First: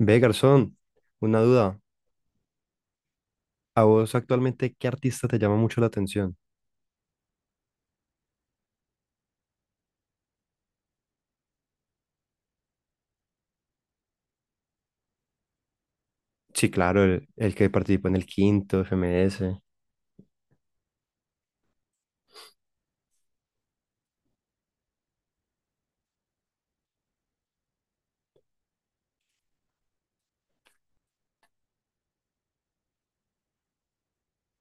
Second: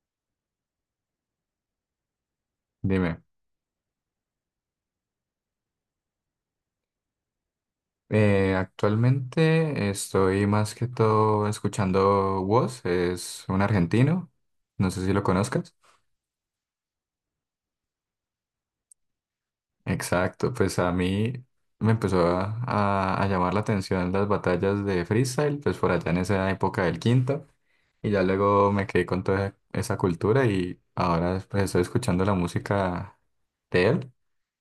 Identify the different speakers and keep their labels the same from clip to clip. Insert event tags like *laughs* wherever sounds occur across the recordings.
Speaker 1: Ve, garzón, una duda.
Speaker 2: Dime,
Speaker 1: ¿A vos actualmente qué artista te llama mucho la atención?
Speaker 2: actualmente estoy más que todo escuchando Woz, es un argentino, no sé si lo conozcas.
Speaker 1: Sí, claro, el que participó en el quinto, FMS.
Speaker 2: Exacto, pues a mí me empezó a llamar la atención las batallas de freestyle, pues por allá en esa época del quinto, y ya luego me quedé con toda esa cultura y ahora pues estoy escuchando la música de él,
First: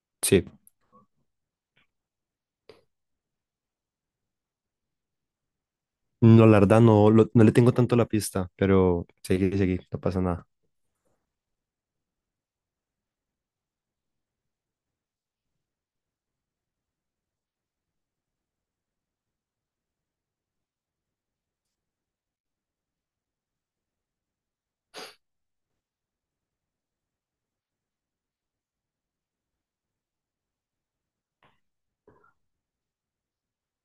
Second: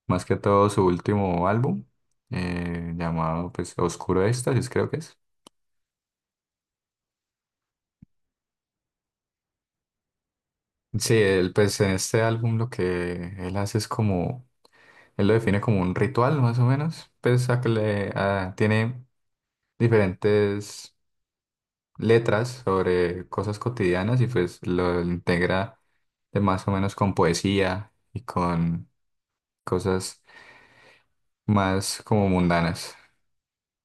Speaker 2: más que
Speaker 1: Sí.
Speaker 2: todo su último álbum, llamado pues Oscuro Éxtasis creo que es.
Speaker 1: No, la verdad no, no le tengo tanto la pista, pero seguí, seguí, no pasa nada.
Speaker 2: Sí, él, pues en este álbum lo que él hace es como, él lo define como un ritual más o menos, pues a que le, a- tiene diferentes letras sobre cosas cotidianas y pues lo integra de más o menos con poesía y con cosas más como mundanas.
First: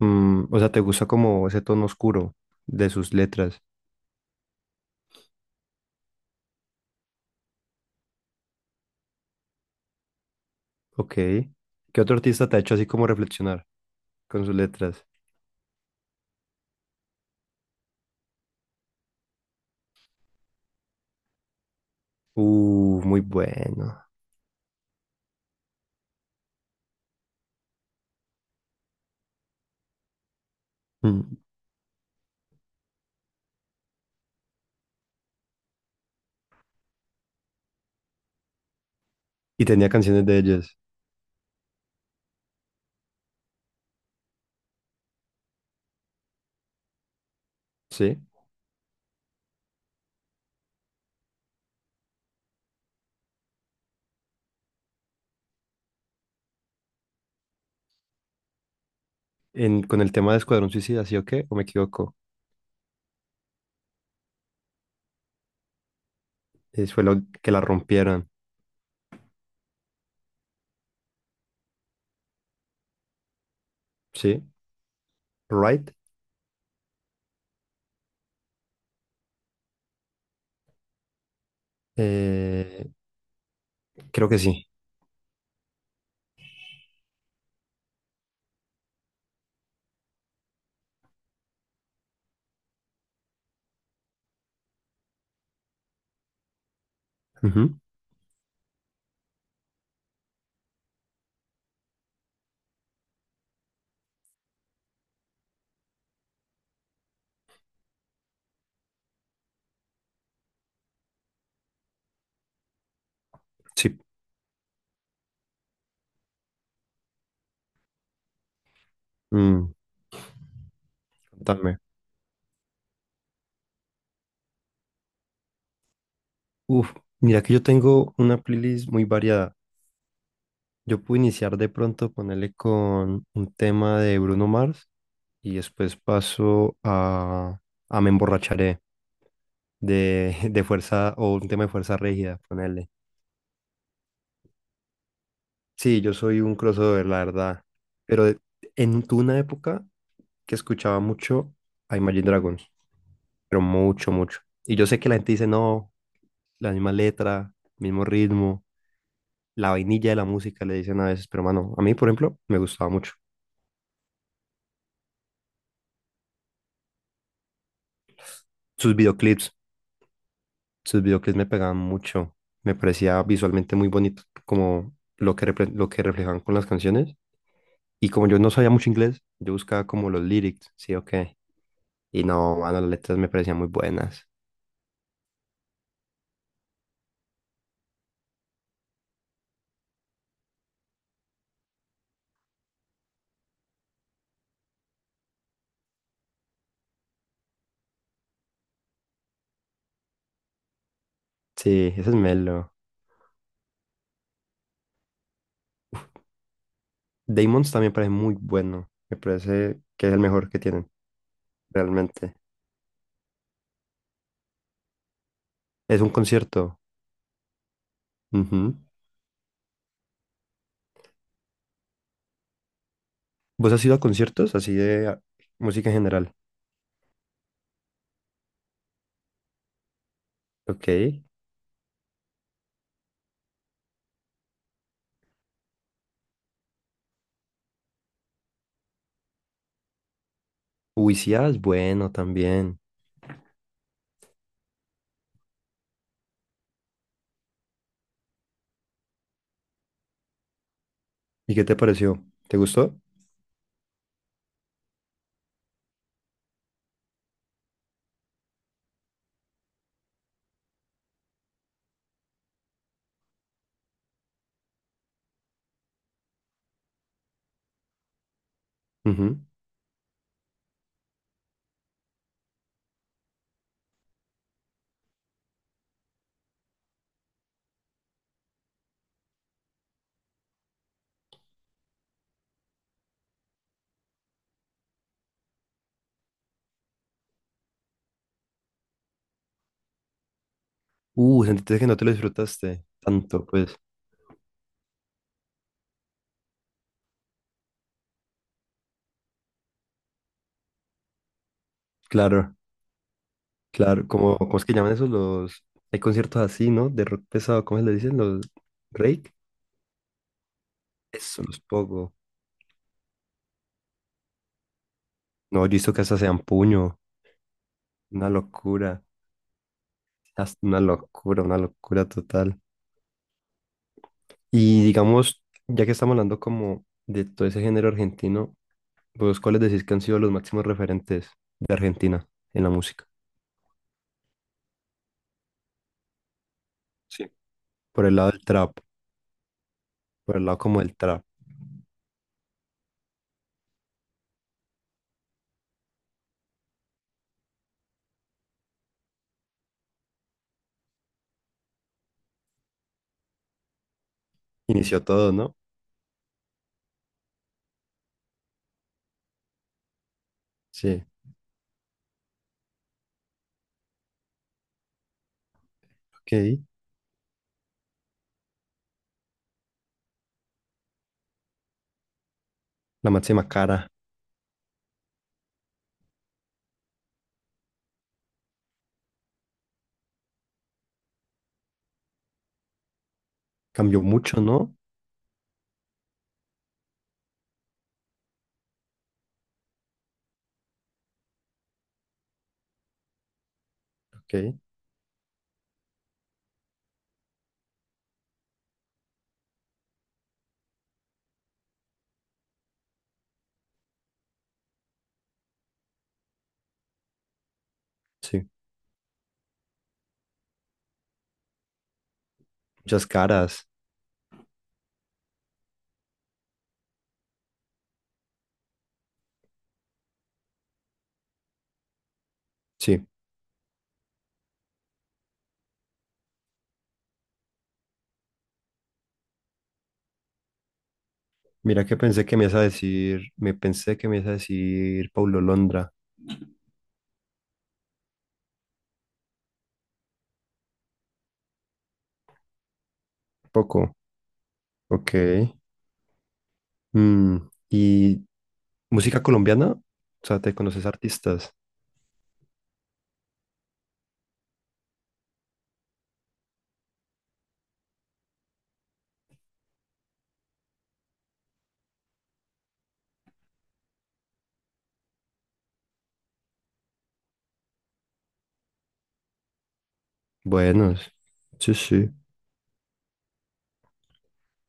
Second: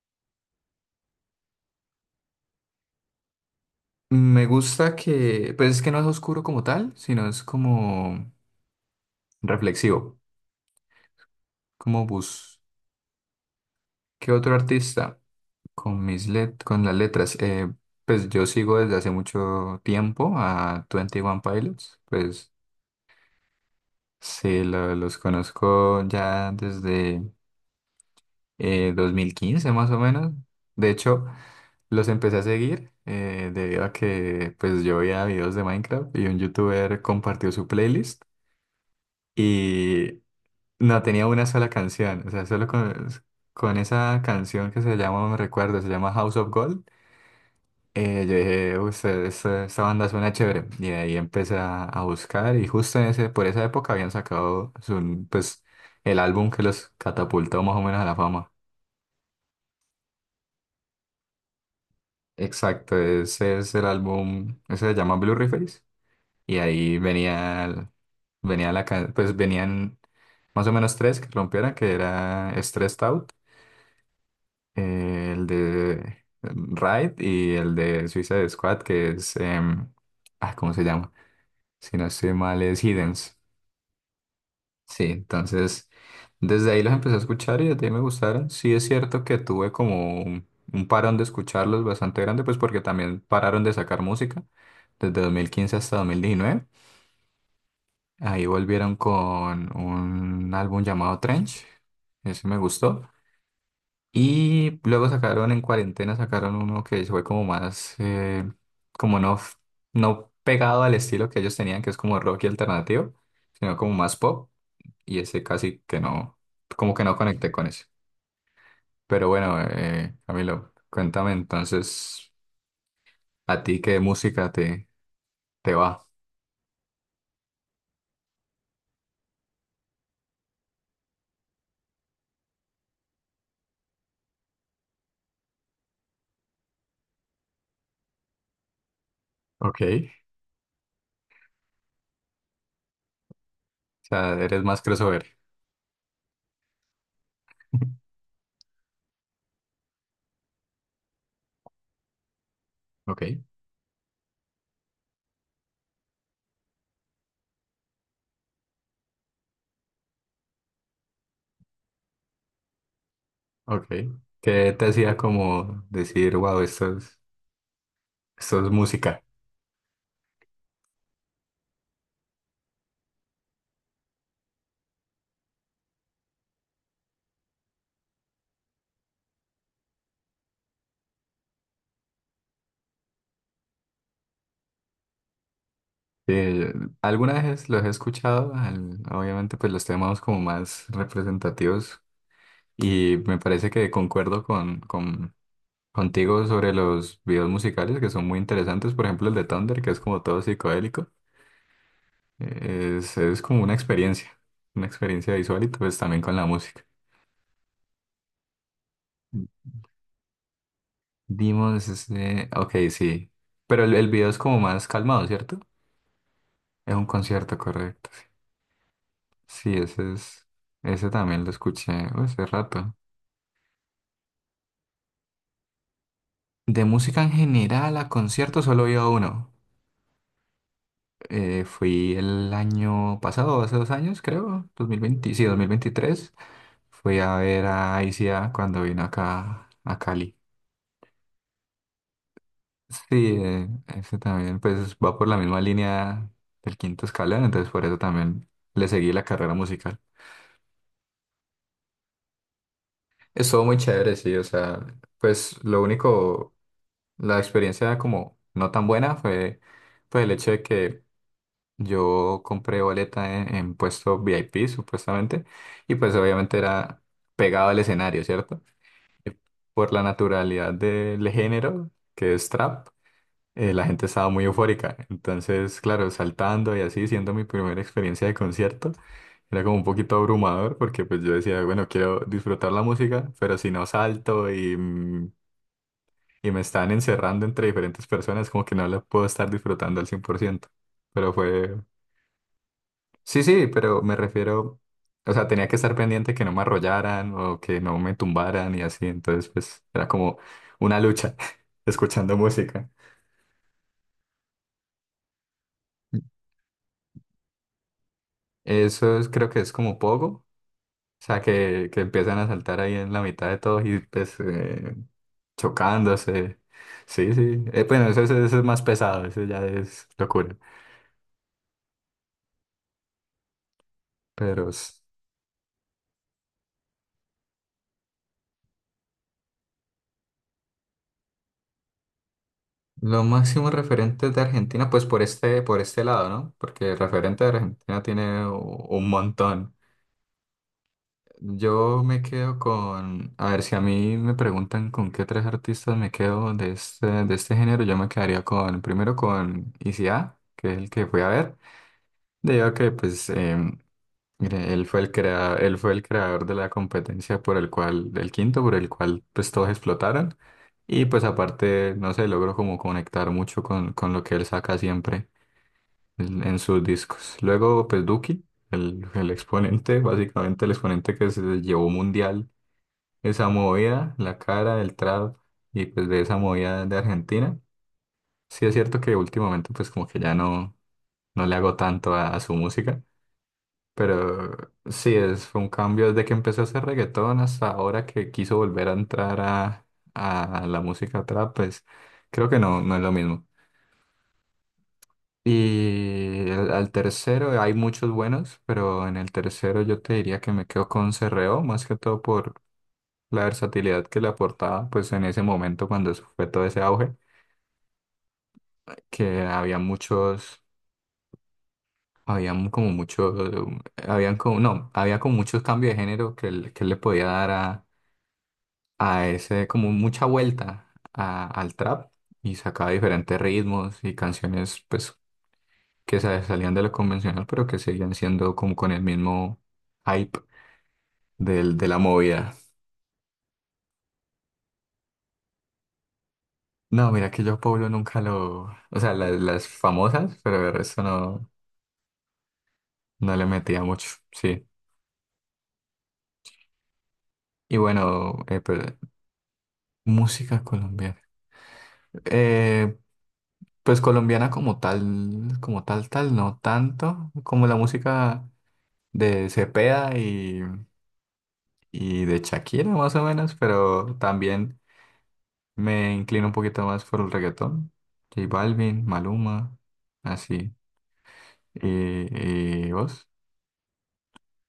Speaker 1: Mm, o sea, ¿te gusta como ese tono oscuro de sus letras?
Speaker 2: Me gusta que, pues es que no es oscuro como tal, sino es como reflexivo,
Speaker 1: Ok. ¿Qué
Speaker 2: como
Speaker 1: otro artista te ha
Speaker 2: bus.
Speaker 1: hecho así como reflexionar
Speaker 2: ¿Qué
Speaker 1: con
Speaker 2: otro
Speaker 1: sus letras?
Speaker 2: artista? Con las letras. Pues yo sigo desde hace mucho tiempo a Twenty One Pilots. Pues
Speaker 1: Muy bueno.
Speaker 2: sí, los conozco ya desde 2015 más o menos. De hecho,
Speaker 1: Mm.
Speaker 2: los empecé a seguir debido a que pues yo veía videos de Minecraft y un youtuber compartió su playlist
Speaker 1: Y tenía
Speaker 2: y
Speaker 1: canciones de ellas.
Speaker 2: no tenía una sola canción. O sea, solo con esa canción que se llama, no me recuerdo, se llama House of Gold.
Speaker 1: ¿Sí?
Speaker 2: Yo dije, "Uy, esta banda suena chévere." Y ahí empecé a buscar y justo en ese, por esa época habían sacado pues, el álbum que los catapultó más o menos a la fama.
Speaker 1: En, con el tema de Escuadrón Suicida, ¿sí o qué? ¿O me equivoco?
Speaker 2: Exacto, ese es el álbum, ese se llama Blue Face y ahí
Speaker 1: Fue lo que la
Speaker 2: venía,
Speaker 1: rompieron.
Speaker 2: venía pues venían más o menos tres que rompieran, que era Stressed Out,
Speaker 1: ¿Sí?
Speaker 2: el
Speaker 1: Right?
Speaker 2: de Ride y el de Suicide Squad, que es, ah, ¿cómo se llama? Si no estoy mal, es
Speaker 1: Eh,
Speaker 2: Hiddens.
Speaker 1: Creo que sí.
Speaker 2: Sí, entonces desde ahí los empecé a escuchar y desde ahí me gustaron. Sí es cierto que tuve como un parón de escucharlos bastante grande, pues porque también pararon de sacar música desde 2015 hasta 2019.
Speaker 1: Ujú.
Speaker 2: Ahí volvieron con un álbum llamado Trench, ese me gustó. Y luego sacaron en cuarentena, sacaron uno que fue como más, como no, no pegado al estilo que ellos tenían, que es como rock y alternativo, sino como
Speaker 1: Sí.
Speaker 2: más pop y ese casi que no, como que no conecté con eso. Pero bueno,
Speaker 1: Mm,
Speaker 2: Camilo, cuéntame
Speaker 1: contame.
Speaker 2: entonces, ¿a ti qué música te va?
Speaker 1: Uf, mira que yo tengo una playlist muy variada. Yo puedo iniciar de pronto, ponerle con un tema de Bruno Mars y después paso a Me Emborracharé
Speaker 2: Ok, o
Speaker 1: de, *laughs* de Fuerza o un tema de Fuerza Rígida, ponerle.
Speaker 2: sea, eres más crossover.
Speaker 1: Sí, yo soy un crossover, la verdad.
Speaker 2: *laughs*
Speaker 1: Pero de- en tuve una época que escuchaba mucho a Imagine Dragons,
Speaker 2: Ok,
Speaker 1: pero mucho, mucho. Y yo sé que la gente dice, no, la misma letra, mismo ritmo, la vainilla de la música, le dicen a veces, pero mano, a mí, por ejemplo, me gustaba mucho.
Speaker 2: ok. ¿Qué te hacía como decir, wow, esto esto es
Speaker 1: Sus
Speaker 2: música?
Speaker 1: videoclips, sus videoclips me pegaban mucho, me parecía visualmente muy bonito, como lo que, lo que reflejaban con las canciones. Y como yo no sabía mucho inglés, yo buscaba como los lyrics, sí, ok. Y no, mano, las letras me parecían muy buenas.
Speaker 2: Eh, algunas veces los he escuchado, obviamente pues los temas como más representativos y me parece que concuerdo contigo sobre los videos musicales que son muy interesantes. Por ejemplo, el de Thunder, que es como todo psicodélico.
Speaker 1: Sí, ese es Melo.
Speaker 2: Es como una experiencia visual y pues también con la música.
Speaker 1: Damon's también parece muy bueno. Me parece que es el mejor que tienen,
Speaker 2: Dimos
Speaker 1: realmente.
Speaker 2: este... Ok, sí. Pero el video es como más calmado, ¿cierto?
Speaker 1: Es un concierto.
Speaker 2: Es un concierto, correcto. Sí,
Speaker 1: Ujú.
Speaker 2: sí, ese es... Ese también lo escuché hace rato.
Speaker 1: ¿Vos has ido a conciertos así de música en general?
Speaker 2: De música en general a concierto solo he ido a uno.
Speaker 1: Ok.
Speaker 2: Fui el año pasado, hace 2 años, creo. 2020, sí, 2023. Fui a ver a ICA cuando vino acá a Cali.
Speaker 1: Uicía es bueno también.
Speaker 2: Sí, ese también pues va por la misma línea del quinto escalón, entonces por eso también le seguí la carrera musical.
Speaker 1: ¿Y qué te pareció? ¿Te gustó?
Speaker 2: Estuvo muy chévere, sí, o sea, pues lo único, la experiencia como no tan buena fue pues el hecho de que yo compré boleta en puesto VIP supuestamente y pues obviamente era pegado al escenario, ¿cierto? Y
Speaker 1: Ujú.
Speaker 2: por la naturalidad del género, que es trap. La gente estaba muy eufórica. Entonces, claro, saltando y así, siendo mi primera experiencia de concierto, era como un poquito abrumador porque pues yo decía, bueno, quiero disfrutar la música, pero si no salto y me están encerrando entre diferentes personas, como que no la puedo estar disfrutando al 100%. Pero fue...
Speaker 1: Sentiste que no te lo disfrutaste
Speaker 2: Sí,
Speaker 1: tanto,
Speaker 2: sí,
Speaker 1: pues.
Speaker 2: pero me refiero... O sea, tenía que estar pendiente que no me arrollaran o que no me tumbaran y así. Entonces, pues era como una lucha *laughs* escuchando
Speaker 1: Claro,
Speaker 2: música.
Speaker 1: claro. Como, ¿cómo es que llaman esos los... Hay conciertos así, ¿no? De rock pesado, ¿cómo se le dicen? Los...
Speaker 2: Eso
Speaker 1: ¿Rake?
Speaker 2: creo que es como poco. O sea,
Speaker 1: Eso, los
Speaker 2: que
Speaker 1: pogo.
Speaker 2: empiezan a saltar ahí en la mitad de todos y pues
Speaker 1: No, yo hizo que esas sean
Speaker 2: chocándose.
Speaker 1: puño.
Speaker 2: Sí, sí. Bueno,
Speaker 1: Una
Speaker 2: eso es más
Speaker 1: locura.
Speaker 2: pesado, eso ya es locura.
Speaker 1: Una locura, una locura total.
Speaker 2: Pero
Speaker 1: Y digamos, ya que estamos hablando como de todo ese género argentino, ¿vos cuáles decís que han sido los máximos referentes de Argentina en la música?
Speaker 2: lo máximo referente de Argentina, pues por este lado, ¿no? Porque
Speaker 1: Sí.
Speaker 2: referente de Argentina
Speaker 1: Por el lado del
Speaker 2: tiene
Speaker 1: trap,
Speaker 2: un montón.
Speaker 1: por el lado como del trap.
Speaker 2: Yo me quedo con, a ver, si a mí me preguntan con qué tres artistas me quedo de este género, yo me quedaría con, primero con ICA, que es el que fui a ver. Digo que pues... Mire, él fue
Speaker 1: Inició
Speaker 2: el
Speaker 1: todo, ¿no?
Speaker 2: él fue el creador de la competencia por el cual, del quinto, por el cual pues todos explotaron. Y
Speaker 1: Sí,
Speaker 2: pues aparte, no sé, logró como conectar mucho con lo que él saca siempre en
Speaker 1: ok.
Speaker 2: sus discos. Luego, pues Duki, el exponente, básicamente el exponente que se llevó mundial
Speaker 1: La
Speaker 2: esa
Speaker 1: máxima cara.
Speaker 2: movida, la cara, el trap y pues de esa movida de Argentina. Sí es cierto que últimamente pues como que ya no, no le hago tanto a su música.
Speaker 1: Cambió mucho,
Speaker 2: Pero
Speaker 1: ¿no?
Speaker 2: sí, es, fue un cambio desde que empezó a hacer reggaetón hasta ahora que quiso volver a entrar a la música trap, pues creo que no, no es lo mismo.
Speaker 1: Ok,
Speaker 2: Y al tercero hay muchos buenos, pero en el tercero yo te diría que me quedo con Cerreo, más que todo por la versatilidad que le aportaba, pues en ese momento cuando eso fue todo ese auge,
Speaker 1: sí.
Speaker 2: que había
Speaker 1: Muchas
Speaker 2: muchos,
Speaker 1: caras.
Speaker 2: habían como, no, había como muchos cambios de género que, que él le podía dar a ese, como mucha vuelta al trap y sacaba
Speaker 1: Sí.
Speaker 2: diferentes ritmos y canciones pues que salían de lo convencional pero que seguían siendo como con el mismo hype del,
Speaker 1: Mira
Speaker 2: de
Speaker 1: que
Speaker 2: la
Speaker 1: pensé que me
Speaker 2: movida.
Speaker 1: ibas a decir, me pensé que me ibas a decir Paulo Londra.
Speaker 2: No, mira que yo a Pablo nunca lo, o sea, las, famosas, pero el resto no, no le metía
Speaker 1: Poco.
Speaker 2: mucho, sí.
Speaker 1: Ok. Mm,
Speaker 2: Y
Speaker 1: ¿y
Speaker 2: bueno,
Speaker 1: música colombiana? O sea, ¿te
Speaker 2: música
Speaker 1: conoces
Speaker 2: colombiana.
Speaker 1: artistas?
Speaker 2: Eh, pues colombiana como tal, no tanto como la música de Cepeda y de Shakira más o menos, pero también me inclino un poquito más por el reggaetón. J Balvin, Maluma, así.
Speaker 1: Buenos. Sí, sí.
Speaker 2: ¿Y, vos?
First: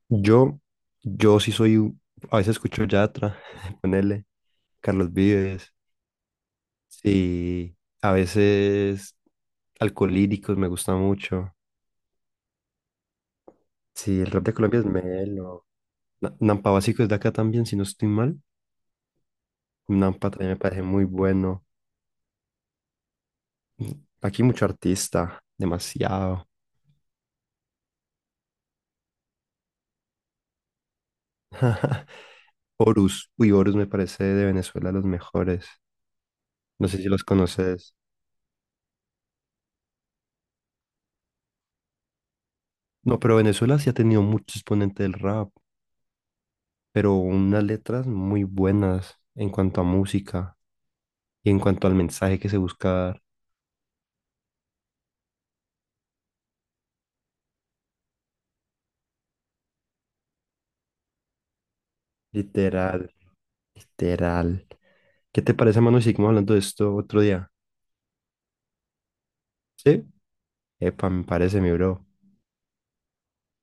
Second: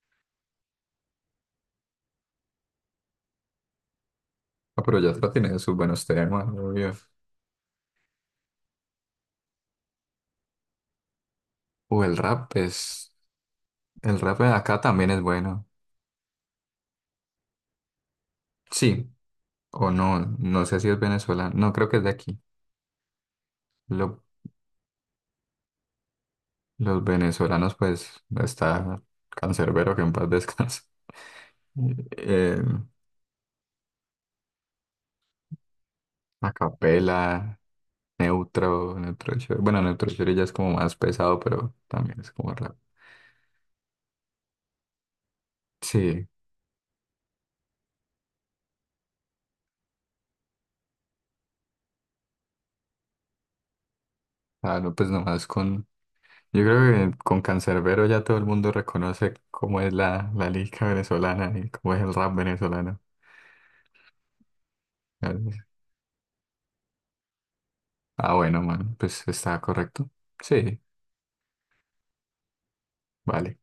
Speaker 1: Yo, yo sí soy, a veces escucho Yatra, *laughs* ponele,
Speaker 2: Ah, pero
Speaker 1: Carlos
Speaker 2: Yatra tiene
Speaker 1: Vives.
Speaker 2: sus buenos temas, obvio.
Speaker 1: Sí, a veces Alcolíricos me gusta mucho.
Speaker 2: O el rap es... El
Speaker 1: Sí, el
Speaker 2: rap
Speaker 1: rap
Speaker 2: de
Speaker 1: de
Speaker 2: acá
Speaker 1: Colombia es
Speaker 2: también es bueno.
Speaker 1: melo. Nampa Básico es de acá también, si no estoy mal.
Speaker 2: Sí, o no,
Speaker 1: Nampa también me
Speaker 2: no sé
Speaker 1: parece
Speaker 2: si es
Speaker 1: muy
Speaker 2: venezolano.
Speaker 1: bueno.
Speaker 2: No, creo que es de aquí. Lo-
Speaker 1: Aquí mucho artista, demasiado.
Speaker 2: los venezolanos, pues, está Cancerbero que en paz descanse. *laughs* Eh,
Speaker 1: Horus. Uy, Horus me parece de Venezuela los mejores. No sé si los
Speaker 2: Acapela
Speaker 1: conoces.
Speaker 2: Neutro Shore. Bueno, Neutro Shore ya es como más pesado, pero también es como rap.
Speaker 1: No, pero Venezuela sí ha tenido mucho exponente del rap,
Speaker 2: Sí,
Speaker 1: pero unas letras muy buenas en cuanto a música y en cuanto al mensaje que se busca dar.
Speaker 2: claro, pues nomás con. Yo creo que con Canserbero ya todo el mundo reconoce cómo es la lírica venezolana y cómo es el rap venezolano.
Speaker 1: Literal, literal. ¿Qué te parece, mano, si seguimos hablando de esto otro día?
Speaker 2: Ah, bueno, man, pues está
Speaker 1: ¿Sí?
Speaker 2: correcto. Sí,
Speaker 1: Epa, me parece, mi bro.
Speaker 2: vale.